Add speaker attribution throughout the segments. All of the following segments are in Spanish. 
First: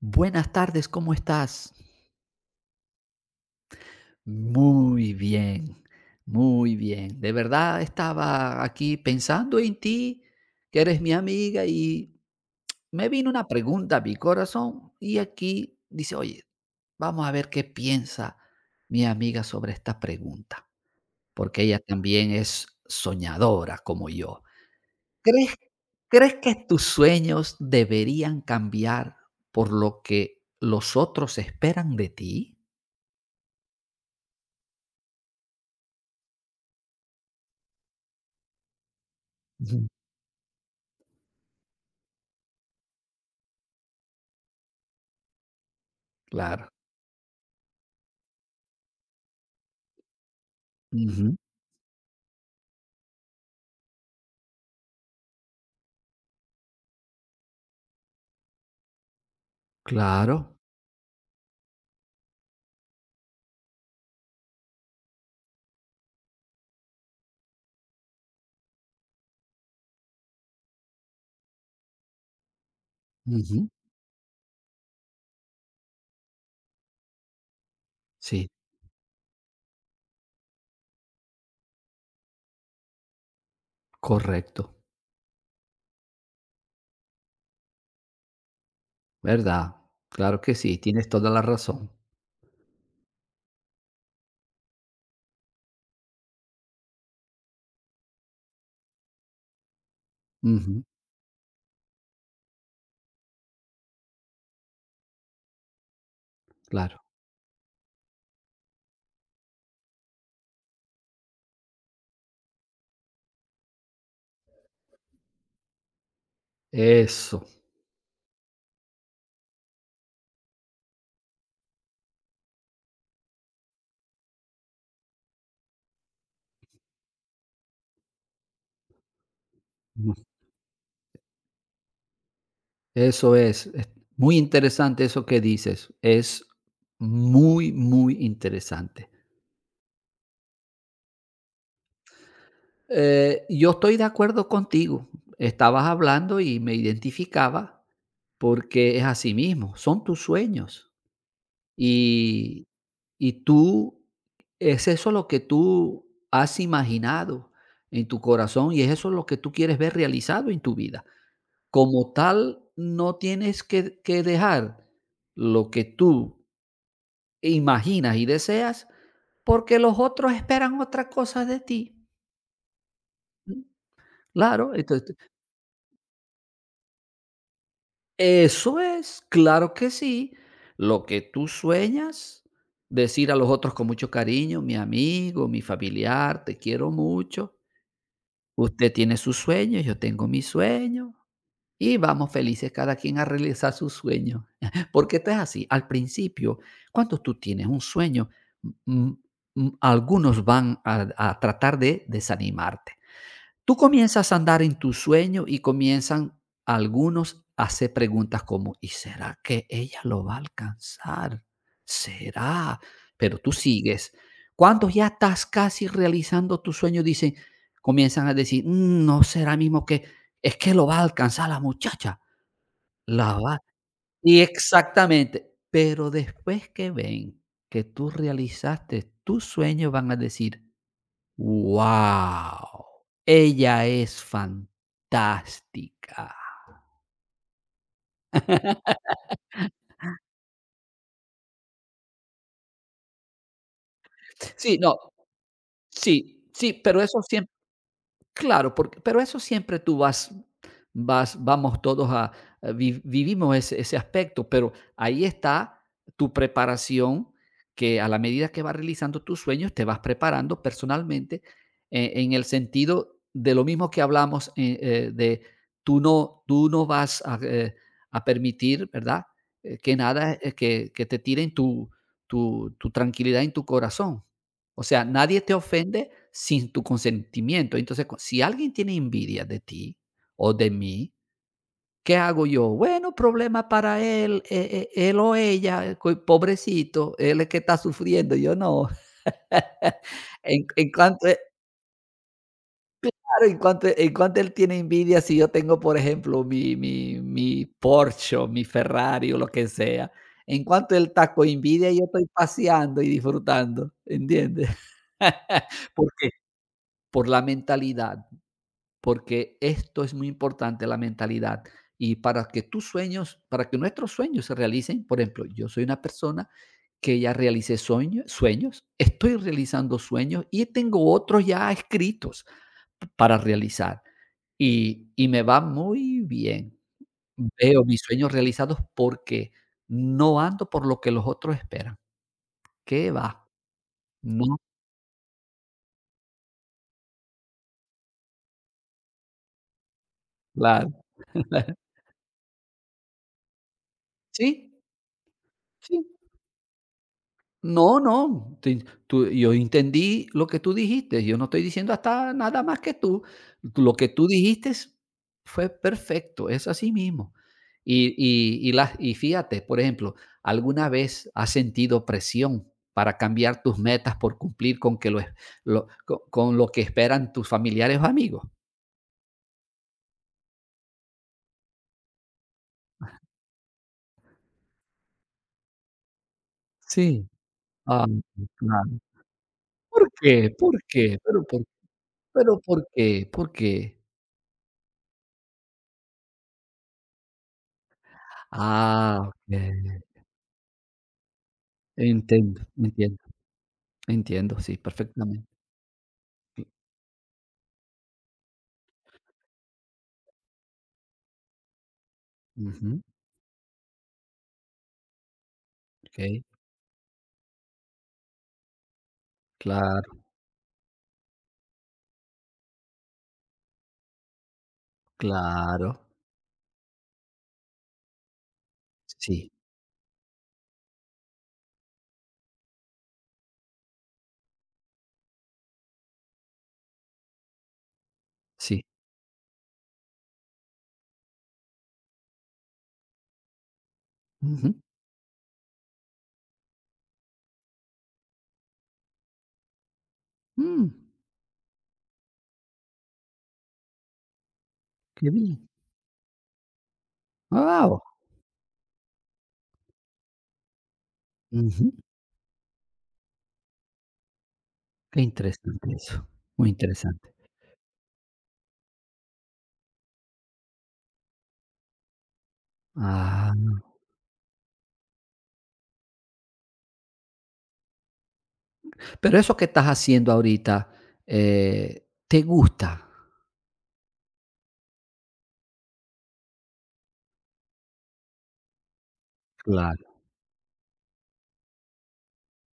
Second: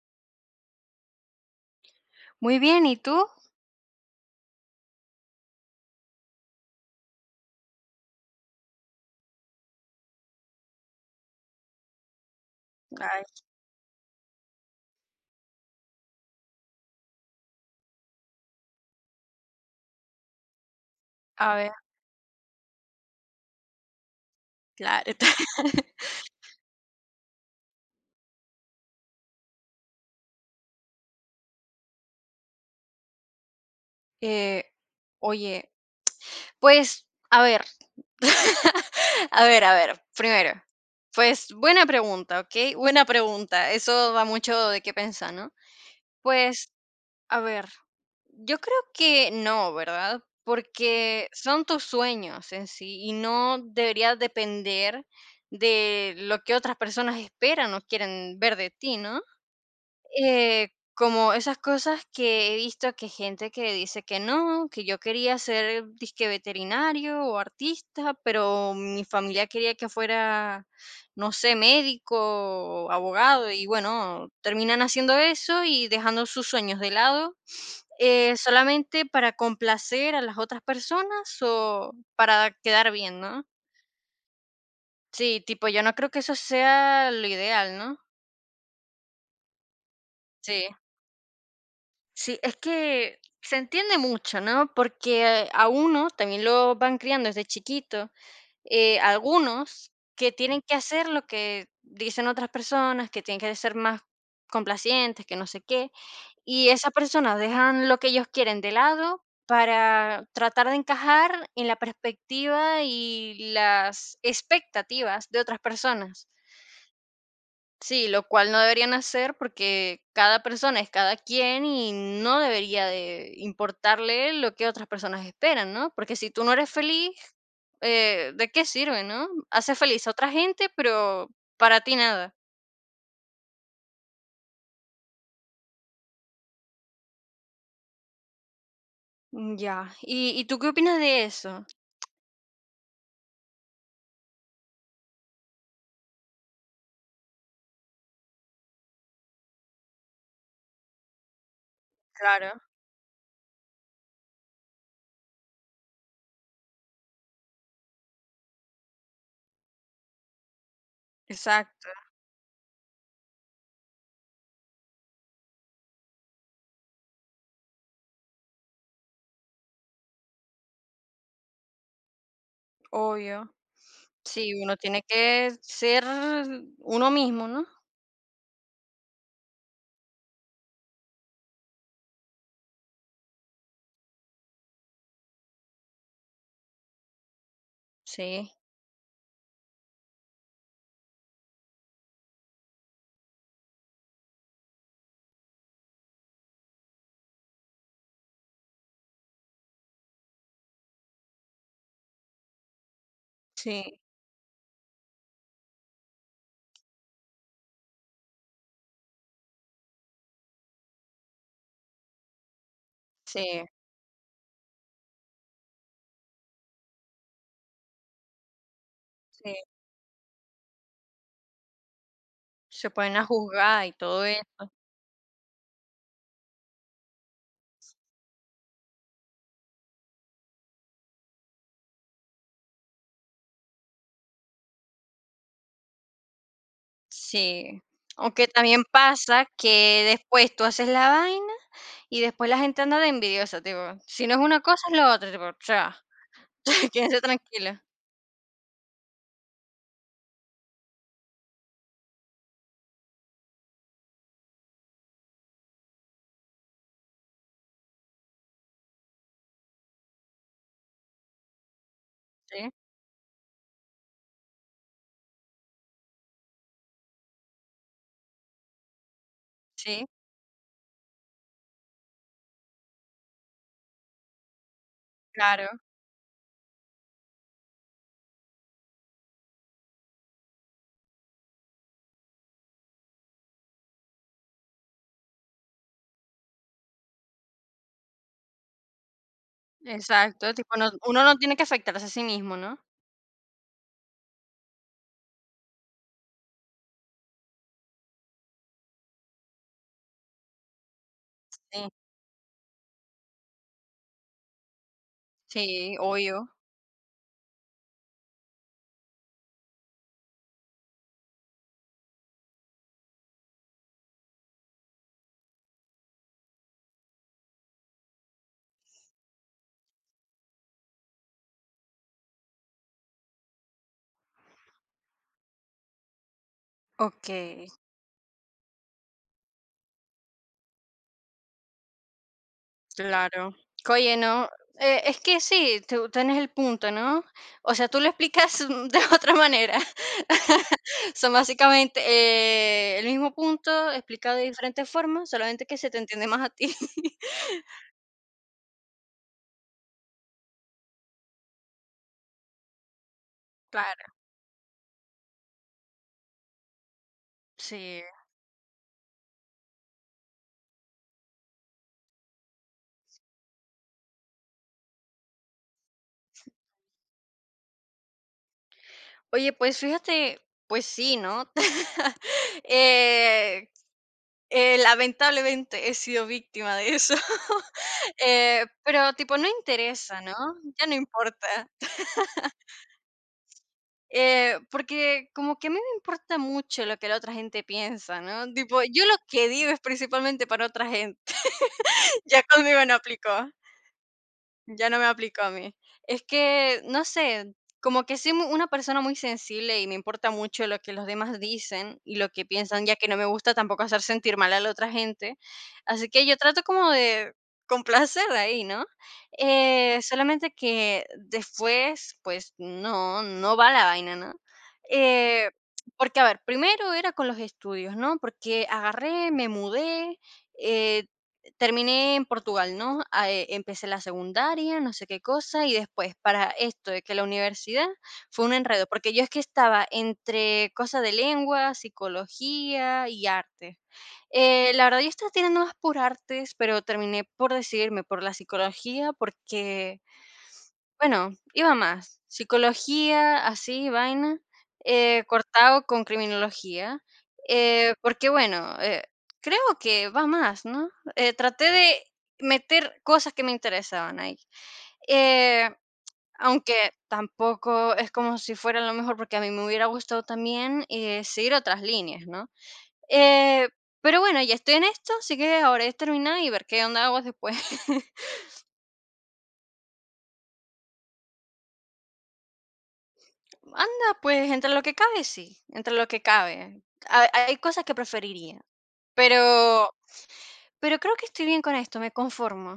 Speaker 1: Buenas tardes, ¿cómo estás?
Speaker 2: Muy bien, ¿y tú?
Speaker 1: Muy bien, muy bien. De verdad estaba aquí pensando en ti, que eres mi amiga, y me
Speaker 2: Ay,
Speaker 1: vino una pregunta a mi corazón y aquí dice, oye, vamos a ver qué piensa mi amiga sobre esta pregunta,
Speaker 2: a
Speaker 1: porque
Speaker 2: ver.
Speaker 1: ella también es soñadora como yo.
Speaker 2: Claro.
Speaker 1: ¿Crees, crees que tus sueños deberían cambiar por lo que los otros esperan de ti?
Speaker 2: Eh, oye, pues, a ver. A
Speaker 1: Ujú.
Speaker 2: ver, primero, pues, buena pregunta, ¿ok? Buena pregunta, eso da mucho de qué pensar, ¿no?
Speaker 1: Claro.
Speaker 2: Pues, a ver, yo creo que no, ¿verdad? Porque
Speaker 1: Ujú,
Speaker 2: son tus sueños en sí, y no debería depender de lo que otras personas esperan o quieren ver de ti, ¿no?
Speaker 1: claro,
Speaker 2: Como esas cosas que he visto que gente que dice que no, que yo quería ser disque veterinario o artista, pero mi familia quería que fuera, no sé, médico o abogado, y
Speaker 1: ujú,
Speaker 2: bueno, terminan haciendo eso y dejando sus sueños de lado.
Speaker 1: sí,
Speaker 2: Solamente para complacer a las otras personas o para quedar bien, ¿no?
Speaker 1: correcto,
Speaker 2: Sí, tipo, yo no creo que eso sea lo ideal, ¿no?
Speaker 1: ¿verdad? Claro que
Speaker 2: Sí.
Speaker 1: sí, tienes toda la razón.
Speaker 2: Sí, es que se entiende mucho, ¿no? Porque a uno también lo van criando desde chiquito. Algunos que tienen que
Speaker 1: Ujú,
Speaker 2: hacer lo que dicen otras personas, que tienen que ser más complacientes, que no sé qué. Y esas
Speaker 1: claro,
Speaker 2: personas dejan lo que ellos quieren de lado para tratar de encajar en la perspectiva y las expectativas de otras personas.
Speaker 1: eso,
Speaker 2: Sí, lo cual no deberían hacer porque cada persona es cada quien y no debería de importarle lo que otras personas esperan, ¿no? Porque si tú no eres feliz, ¿de qué sirve, no? Hace feliz a
Speaker 1: ujú,
Speaker 2: otra gente, pero para ti nada.
Speaker 1: eso es, muy interesante eso que dices, es muy, muy interesante.
Speaker 2: Ya. Y tú qué opinas de eso?
Speaker 1: Yo estoy de acuerdo contigo, estabas hablando y me identificaba porque es así mismo, son tus sueños.
Speaker 2: Claro,
Speaker 1: Y y tú es eso lo que tú has imaginado en tu corazón, y es eso lo que tú quieres ver realizado en tu vida.
Speaker 2: exacto,
Speaker 1: Como tal, no tienes que dejar lo que tú imaginas y deseas, porque los otros esperan otra cosa de ti.
Speaker 2: obvio.
Speaker 1: Mm,
Speaker 2: Sí,
Speaker 1: claro,
Speaker 2: uno tiene
Speaker 1: entonces
Speaker 2: que ser uno mismo, ¿no?
Speaker 1: eso es, claro que sí. Lo que tú sueñas, decir a los otros con mucho cariño, mi amigo, mi familiar, te quiero mucho.
Speaker 2: Sí,
Speaker 1: Usted tiene sus sueños, yo tengo mis sueños y vamos felices cada quien a realizar sus sueños. Porque esto es así, al principio, cuando tú tienes un sueño, mm, algunos van a tratar de desanimarte. Tú
Speaker 2: sí,
Speaker 1: comienzas a andar en tu sueño y comienzan algunos a hacer preguntas como, ¿y será que ella lo va a alcanzar? ¿Será? Pero
Speaker 2: sí,
Speaker 1: tú sigues. Cuando ya estás casi realizando tu sueño, comienzan a decir, "Mm, no
Speaker 2: sí.
Speaker 1: será mismo que es que lo va a alcanzar la muchacha.
Speaker 2: Se pueden a
Speaker 1: La va."
Speaker 2: juzgar y todo
Speaker 1: Y
Speaker 2: eso.
Speaker 1: exactamente. Pero después que ven que tú realizaste tu sueño, van a decir, wow, ella es fantástica.
Speaker 2: Sí, aunque también pasa que después tú haces la vaina y después la gente anda de envidiosa, tipo, si no es una
Speaker 1: Sí,
Speaker 2: cosa
Speaker 1: no,
Speaker 2: es lo otra, tipo, o
Speaker 1: sí, sí, pero eso
Speaker 2: quédense tranquila.
Speaker 1: claro, porque, pero eso siempre tú vamos todos a, vivimos ese aspecto, pero ahí está tu preparación, que a la medida que vas realizando tus sueños, te vas preparando personalmente en el
Speaker 2: Sí,
Speaker 1: sentido de lo mismo que hablamos, de tú no vas a permitir, ¿verdad? Que
Speaker 2: sí,
Speaker 1: nada, que te tiren tu tranquilidad en tu corazón. O sea, nadie te
Speaker 2: claro,
Speaker 1: ofende sin tu consentimiento. Entonces, cu si alguien tiene envidia de ti o de mí, ¿qué hago yo? Bueno, problema para él, él o ella, coi pobrecito, él es que está sufriendo, yo no.
Speaker 2: exacto, tipo, no,
Speaker 1: En
Speaker 2: uno
Speaker 1: cuanto
Speaker 2: no
Speaker 1: e
Speaker 2: tiene que afectarse a sí mismo, ¿no?
Speaker 1: claro, en cuanto él tiene envidia, si yo tengo, por ejemplo, mi Porsche, o mi Ferrari, o lo que sea, en cuanto él está con
Speaker 2: Sí,
Speaker 1: envidia, yo estoy paseando y disfrutando, ¿entiendes?
Speaker 2: sí,
Speaker 1: Porque
Speaker 2: obvio.
Speaker 1: por la mentalidad, porque esto es muy importante, la mentalidad. Y para que tus sueños, para que nuestros sueños se realicen, por ejemplo, yo soy una persona que ya realicé sueños, estoy realizando sueños y tengo otros ya escritos para realizar. Y me va muy bien.
Speaker 2: Ok.
Speaker 1: Veo mis sueños realizados porque no ando por lo que los otros esperan. ¿Qué va?
Speaker 2: Claro. Oye, no,
Speaker 1: No,
Speaker 2: es que sí, tú tienes el punto, ¿no? O sea, tú lo explicas de otra manera.
Speaker 1: claro.
Speaker 2: Son básicamente el mismo punto explicado de
Speaker 1: Sí,
Speaker 2: diferentes formas, solamente que se te
Speaker 1: sí.
Speaker 2: entiende más a ti.
Speaker 1: No, no, te tú yo entendí lo que tú dijiste, yo no estoy diciendo hasta nada más que tú. Lo
Speaker 2: Claro,
Speaker 1: que tú dijiste es fue perfecto, es así mismo.
Speaker 2: sí.
Speaker 1: Y las y Fíjate, por ejemplo, ¿alguna vez has sentido presión para cambiar tus metas por cumplir con lo co con lo que esperan tus familiares o amigos?
Speaker 2: Oye, pues fíjate, pues sí, ¿no? Eh, lamentablemente he sido víctima de eso.
Speaker 1: Sí. Ah, claro.
Speaker 2: Pero tipo, no
Speaker 1: ¿Por
Speaker 2: interesa, ¿no?
Speaker 1: qué? ¿Por
Speaker 2: Ya no
Speaker 1: qué?
Speaker 2: importa.
Speaker 1: ¿Pero por qué? ¿Por qué?
Speaker 2: Porque como que a mí me importa mucho lo que la otra gente piensa, ¿no? Tipo, yo lo
Speaker 1: Ah,
Speaker 2: que digo es
Speaker 1: okey,
Speaker 2: principalmente para otra gente. Ya
Speaker 1: entiendo,
Speaker 2: conmigo no
Speaker 1: entiendo.
Speaker 2: aplicó.
Speaker 1: Entiendo, sí,
Speaker 2: Ya no me aplicó
Speaker 1: perfectamente.
Speaker 2: a mí. Es que, no sé, como que soy una persona muy sensible y me importa mucho lo que los demás dicen y lo que piensan, ya
Speaker 1: Ujú,
Speaker 2: que no me gusta tampoco hacer sentir mal a la otra gente. Así que yo
Speaker 1: okey.
Speaker 2: trato como de complacer ahí, ¿no?
Speaker 1: Claro,
Speaker 2: Solamente que después, pues no, no va la vaina, ¿no? Eh,
Speaker 1: claro.
Speaker 2: Porque, a ver, primero era con los estudios, ¿no? Porque agarré, me
Speaker 1: Sí,
Speaker 2: mudé. eh, Terminé en Portugal, ¿no? Ah, empecé la secundaria, no sé qué cosa, y después para esto de que la universidad fue un
Speaker 1: sí.
Speaker 2: enredo, porque yo es que estaba entre cosas de lengua, psicología y arte.
Speaker 1: Ujú.
Speaker 2: La verdad yo estaba tirando más por artes, pero terminé por decidirme por la psicología porque
Speaker 1: Mm,
Speaker 2: bueno, iba más. Psicología, así, vaina,
Speaker 1: qué bien.
Speaker 2: cortado con criminología,
Speaker 1: Wow,
Speaker 2: porque bueno, creo que va más, ¿no? Traté
Speaker 1: ujú.
Speaker 2: de meter cosas que me interesaban ahí.
Speaker 1: Qué
Speaker 2: Eh,
Speaker 1: interesante eso, muy
Speaker 2: Aunque
Speaker 1: interesante.
Speaker 2: tampoco es como si fuera lo mejor, porque a mí me hubiera gustado también seguir otras líneas, ¿no?
Speaker 1: Ah,
Speaker 2: Eh, pero bueno, ya estoy en esto, así que ahora es terminar y ver qué onda hago después.
Speaker 1: pero eso que estás haciendo ahorita, ¿te gusta?
Speaker 2: Anda, pues, entre lo que cabe, sí, entre lo que cabe. Ha Hay cosas que preferiría, pero
Speaker 1: Claro,
Speaker 2: creo que estoy bien con esto, me conformo.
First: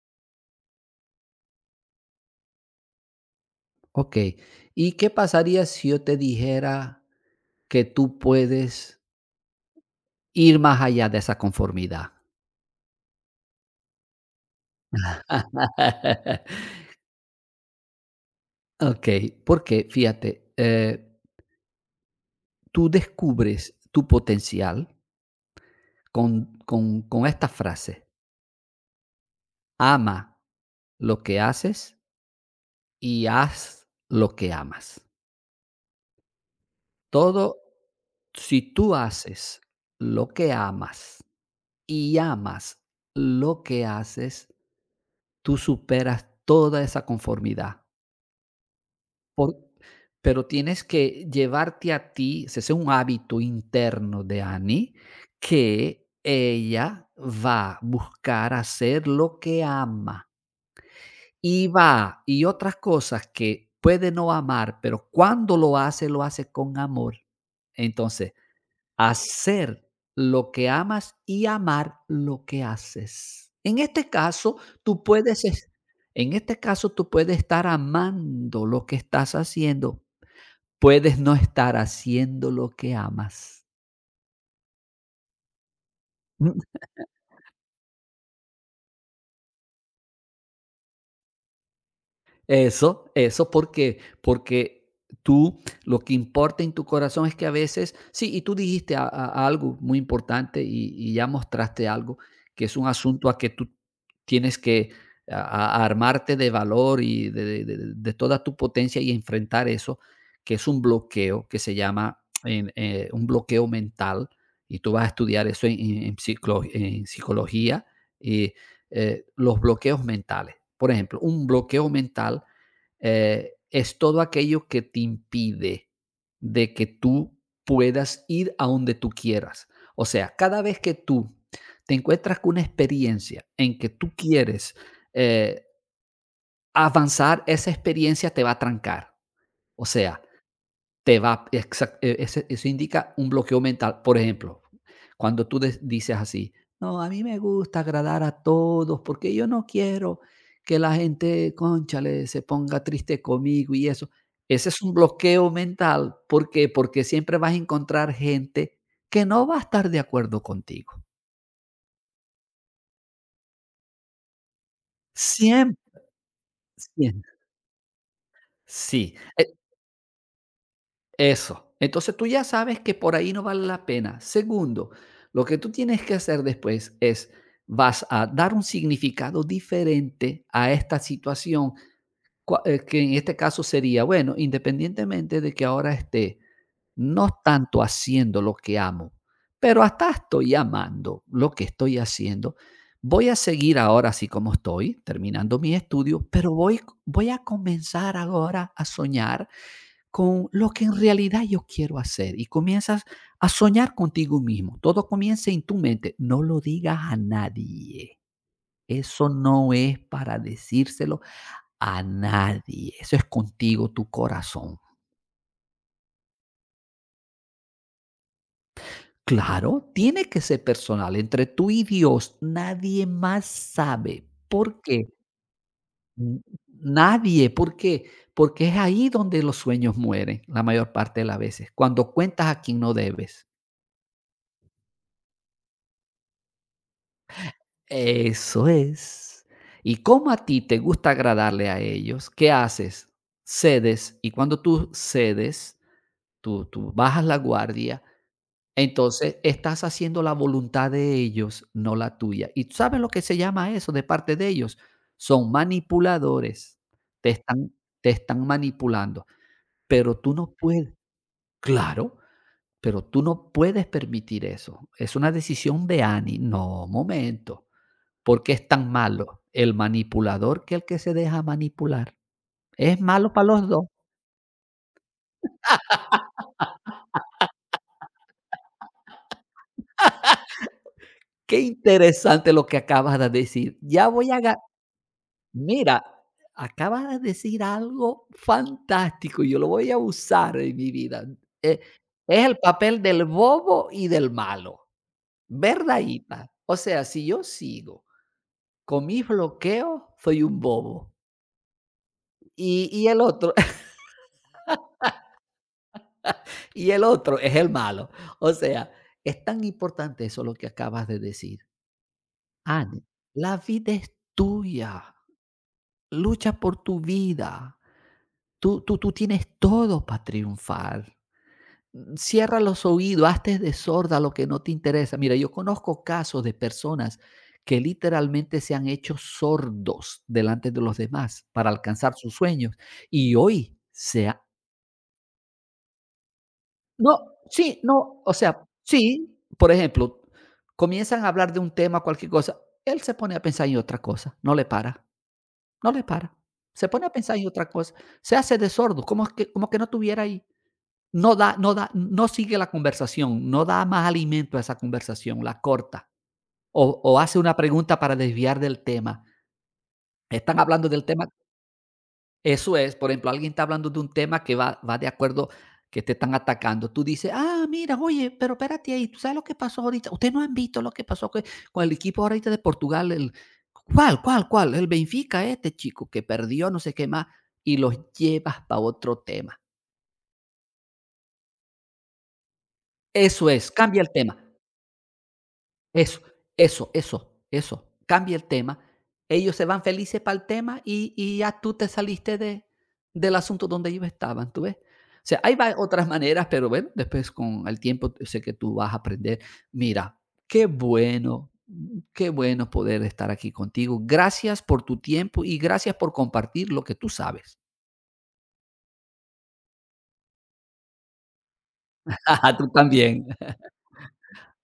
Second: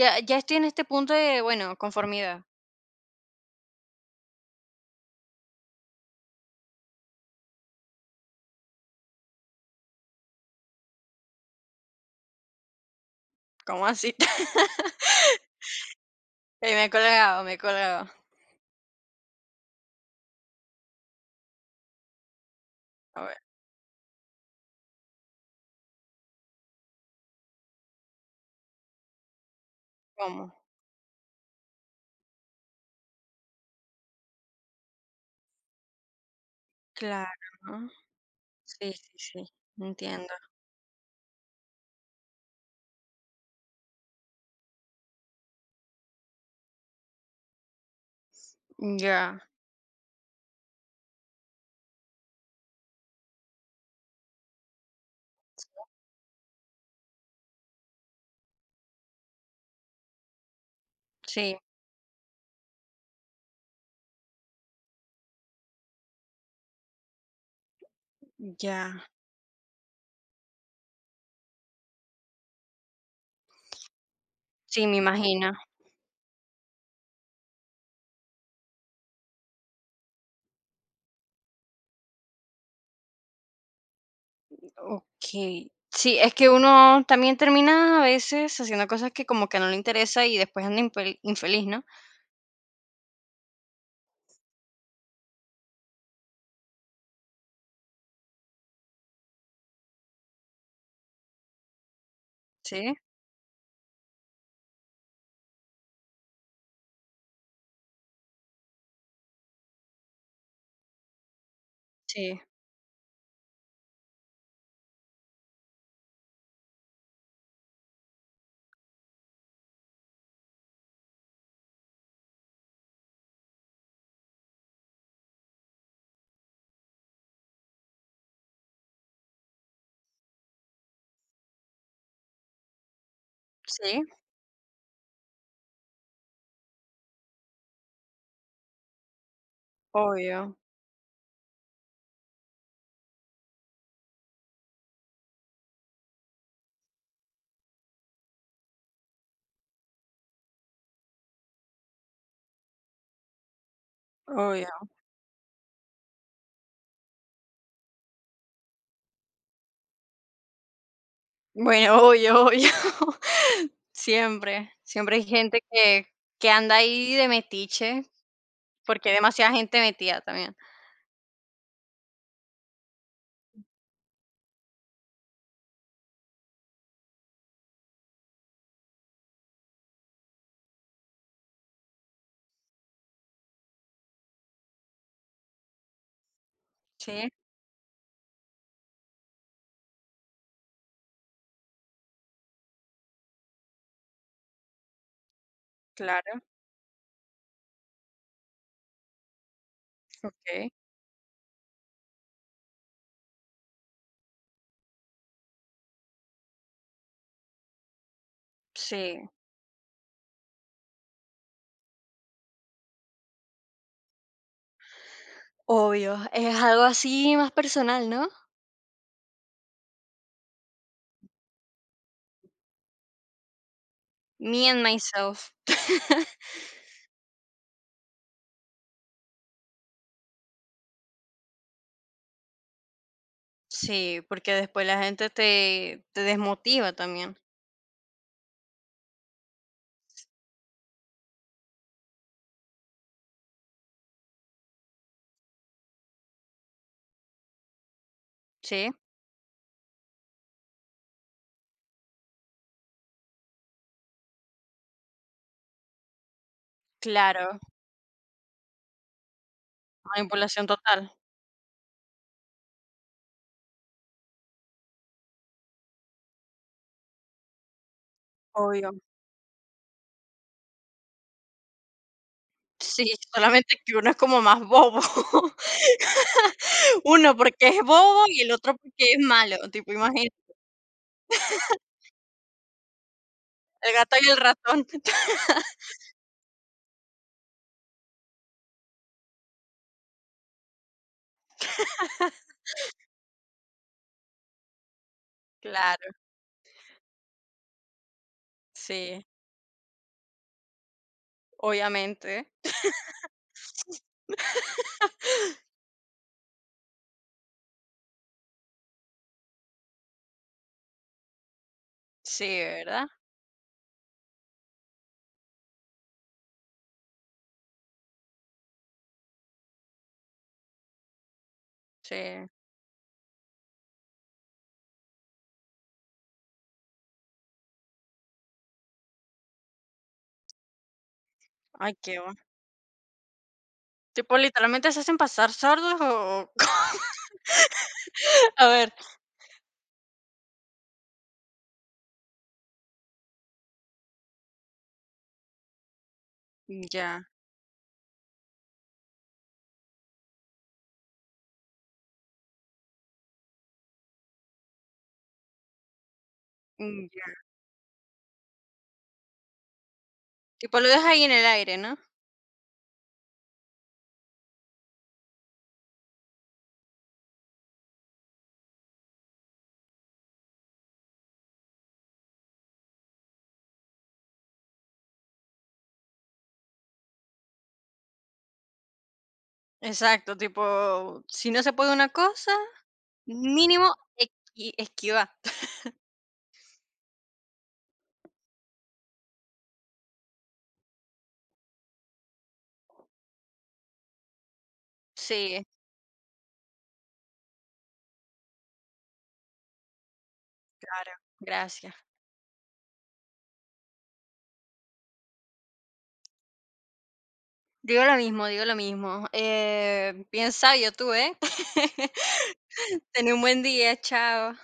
Speaker 2: Ya estoy en este punto de, bueno, conformidad.
Speaker 1: okey. ¿Y qué pasaría si yo te dijera que tú puedes ir más allá de esa conformidad?
Speaker 2: ¿Cómo así? Ey, me he colgado.
Speaker 1: Okey, porque fíjate, tú
Speaker 2: A ver,
Speaker 1: descubres tu potencial con esta frase. Ama
Speaker 2: ¿cómo?
Speaker 1: lo que haces y haz lo que amas. Todo,
Speaker 2: Claro.
Speaker 1: si
Speaker 2: Sí,
Speaker 1: tú
Speaker 2: sí, sí,
Speaker 1: haces lo
Speaker 2: entiendo.
Speaker 1: que amas y amas lo que haces, tú superas toda esa conformidad.
Speaker 2: Ya,
Speaker 1: Por- pero tienes que llevarte a ti, ese es un hábito interno de Annie, que ella va a buscar hacer lo que ama.
Speaker 2: sí,
Speaker 1: Y va, y otras cosas que puede no amar, pero cuando lo hace con amor. Entonces,
Speaker 2: ya.
Speaker 1: hacer lo que amas y amar lo que haces. En este caso,
Speaker 2: Sí, me
Speaker 1: tú puedes
Speaker 2: imagino.
Speaker 1: es en este caso, tú puedes estar amando lo que estás haciendo, puedes no estar haciendo lo que amas.
Speaker 2: Okey. Sí, es que uno también termina a veces haciendo cosas que como que no le interesa y después anda infeliz, ¿no?
Speaker 1: Eso porque, porque tú lo que importa en tu corazón es que a veces, sí, y tú dijiste algo muy importante y ya mostraste algo, que es un
Speaker 2: Sí.
Speaker 1: asunto a que tú tienes que a- armarte de valor y de toda tu potencia y enfrentar eso, que es un bloqueo que se llama
Speaker 2: Sí,
Speaker 1: un bloqueo mental, y tú vas a estudiar eso en en psicología, y los bloqueos mentales. Por ejemplo, un bloqueo mental, es todo aquello que te impide de que tú puedas ir a donde tú quieras. O sea, cada vez que tú te encuentras con una experiencia en que
Speaker 2: sí,
Speaker 1: tú quieres, eh, avanzar, esa experiencia te va a trancar. O sea,
Speaker 2: obvio,
Speaker 1: te va, exact- ese- eso indica un bloqueo mental. Por ejemplo, cuando tú dices así, no, a mí me gusta agradar a todos porque yo no quiero que la gente, conchale, se ponga triste conmigo y eso. Ese es
Speaker 2: obvio.
Speaker 1: un bloqueo mental. ¿Por qué? Porque siempre vas a encontrar gente que no va a estar de acuerdo contigo.
Speaker 2: Bueno, obvio, obvio. Siempre, siempre hay gente
Speaker 1: Siempre.
Speaker 2: que anda ahí de
Speaker 1: Siempre.
Speaker 2: metiche, porque
Speaker 1: Sí.
Speaker 2: hay demasiada gente metida también.
Speaker 1: Eso. Entonces tú ya sabes que por ahí no vale la pena. Segundo, lo que tú tienes que hacer después es, vas a dar un significado diferente a esta situación, que en este caso sería, bueno, independientemente de que ahora esté, no
Speaker 2: Sí,
Speaker 1: tanto haciendo lo que amo, pero hasta estoy amando lo que estoy haciendo. Voy a seguir ahora así como estoy, terminando mi estudio,
Speaker 2: claro,
Speaker 1: pero voy a comenzar ahora a soñar con lo
Speaker 2: okey.
Speaker 1: que en realidad yo quiero hacer y comienzas a soñar contigo mismo. Todo comienza en tu mente. No lo digas a nadie. Eso
Speaker 2: Sí,
Speaker 1: no es para decírselo a nadie. Eso es contigo, tu corazón.
Speaker 2: obvio, es algo así más personal, ¿no?
Speaker 1: Claro, tiene que ser personal. Entre tú y Dios, nadie más sabe.
Speaker 2: Me
Speaker 1: ¿Por
Speaker 2: and
Speaker 1: qué?
Speaker 2: myself.
Speaker 1: N- Nadie. ¿Por qué? Porque es ahí donde los sueños mueren la mayor parte de las veces, cuando cuentas a quien no debes.
Speaker 2: Sí, porque después la gente te desmotiva también.
Speaker 1: Eso es. Y como a ti te gusta agradarle a ellos, ¿qué haces? Cedes. Y cuando tú cedes, tú bajas la guardia,
Speaker 2: Sí,
Speaker 1: entonces estás haciendo la voluntad de ellos, no la tuya. ¿Y tú sabes lo que se llama eso de parte de ellos? Son manipuladores. Te
Speaker 2: claro,
Speaker 1: están, te están manipulando. Pero tú no
Speaker 2: manipulación
Speaker 1: puedes.
Speaker 2: total,
Speaker 1: Claro, pero tú no puedes permitir eso. Es una decisión de Ani. No, momento. ¿Por qué es tan
Speaker 2: obvio.
Speaker 1: malo el manipulador que el que se deja manipular? Es
Speaker 2: Sí,
Speaker 1: malo para los
Speaker 2: solamente
Speaker 1: dos.
Speaker 2: que uno es como más bobo. Uno porque es bobo y el otro porque es malo, tipo, imagínate,
Speaker 1: Qué interesante lo que acabas de decir.
Speaker 2: el
Speaker 1: Ya
Speaker 2: gato y
Speaker 1: voy
Speaker 2: el
Speaker 1: a ga
Speaker 2: ratón.
Speaker 1: Mira, acabas de decir algo fantástico y yo lo voy a usar en mi vida. Eh, es el papel del bobo y del malo,
Speaker 2: Claro,
Speaker 1: verdadita. O sea, si yo sigo con mis
Speaker 2: sí,
Speaker 1: bloqueos, soy un bobo.
Speaker 2: obviamente.
Speaker 1: Y y el otro Y el otro es el malo. O sea, es tan importante eso lo que acabas de decir.
Speaker 2: Sí,
Speaker 1: Anne,
Speaker 2: ¿verdad?
Speaker 1: la vida es tuya. Lucha por tu vida. Tú tienes todo para triunfar. Mm,
Speaker 2: Sí.
Speaker 1: cierra los oídos, hazte de sorda lo que no te interesa. Mira, yo conozco casos de personas que literalmente se han hecho sordos delante de los demás para
Speaker 2: Ay,
Speaker 1: alcanzar
Speaker 2: qué va.
Speaker 1: sus sueños y hoy se
Speaker 2: Tipo, literalmente se hacen pasar sordos o
Speaker 1: No, sí, no, o sea,
Speaker 2: A ver,
Speaker 1: sí, por ejemplo, comienzan a hablar de un tema, cualquier cosa, él se pone a pensar en otra cosa, no le para, no le para. Se pone a
Speaker 2: ya,
Speaker 1: pensar en otra cosa, se hace de sordo, como que no estuviera ahí. No sigue la conversación, no da más alimento a esa conversación, la corta, o
Speaker 2: ya.
Speaker 1: hace una pregunta para desviar del tema. Están
Speaker 2: Tipo,
Speaker 1: hablando
Speaker 2: lo
Speaker 1: del
Speaker 2: dejas ahí
Speaker 1: tema
Speaker 2: en el aire, ¿no?
Speaker 1: eso es, por ejemplo, alguien está hablando de un tema que va de acuerdo, que te están atacando. Tú dices, ah, mira, oye, pero espérate ahí, ¿tú sabes lo que pasó ahorita? Ustedes no han visto lo que pasó con el equipo ahorita de Portugal, ¿cuál? El Benfica, este chico que perdió, no sé qué más, y los llevas para otro tema.
Speaker 2: Exacto, tipo, si no se puede una cosa,
Speaker 1: Eso es,
Speaker 2: mínimo
Speaker 1: cambia el tema.
Speaker 2: equi esquivar.
Speaker 1: Eso, Eso. Cambia el tema. Ellos se van felices para el tema y ya tú te saliste de, del asunto donde ellos estaban, ¿tú ves? O sea, hay
Speaker 2: Sí.
Speaker 1: otras maneras, pero bueno, después con el tiempo yo sé que tú vas a aprender. Mira, qué
Speaker 2: Claro,
Speaker 1: bueno,
Speaker 2: gracias.
Speaker 1: mm, qué bueno poder estar aquí contigo. Gracias por tu tiempo y gracias por compartir lo que tú sabes.
Speaker 2: Digo lo mismo, digo lo mismo. Bien sabio tú, ¿eh?
Speaker 1: Ajá, tú también.
Speaker 2: Ten un buen día, chao.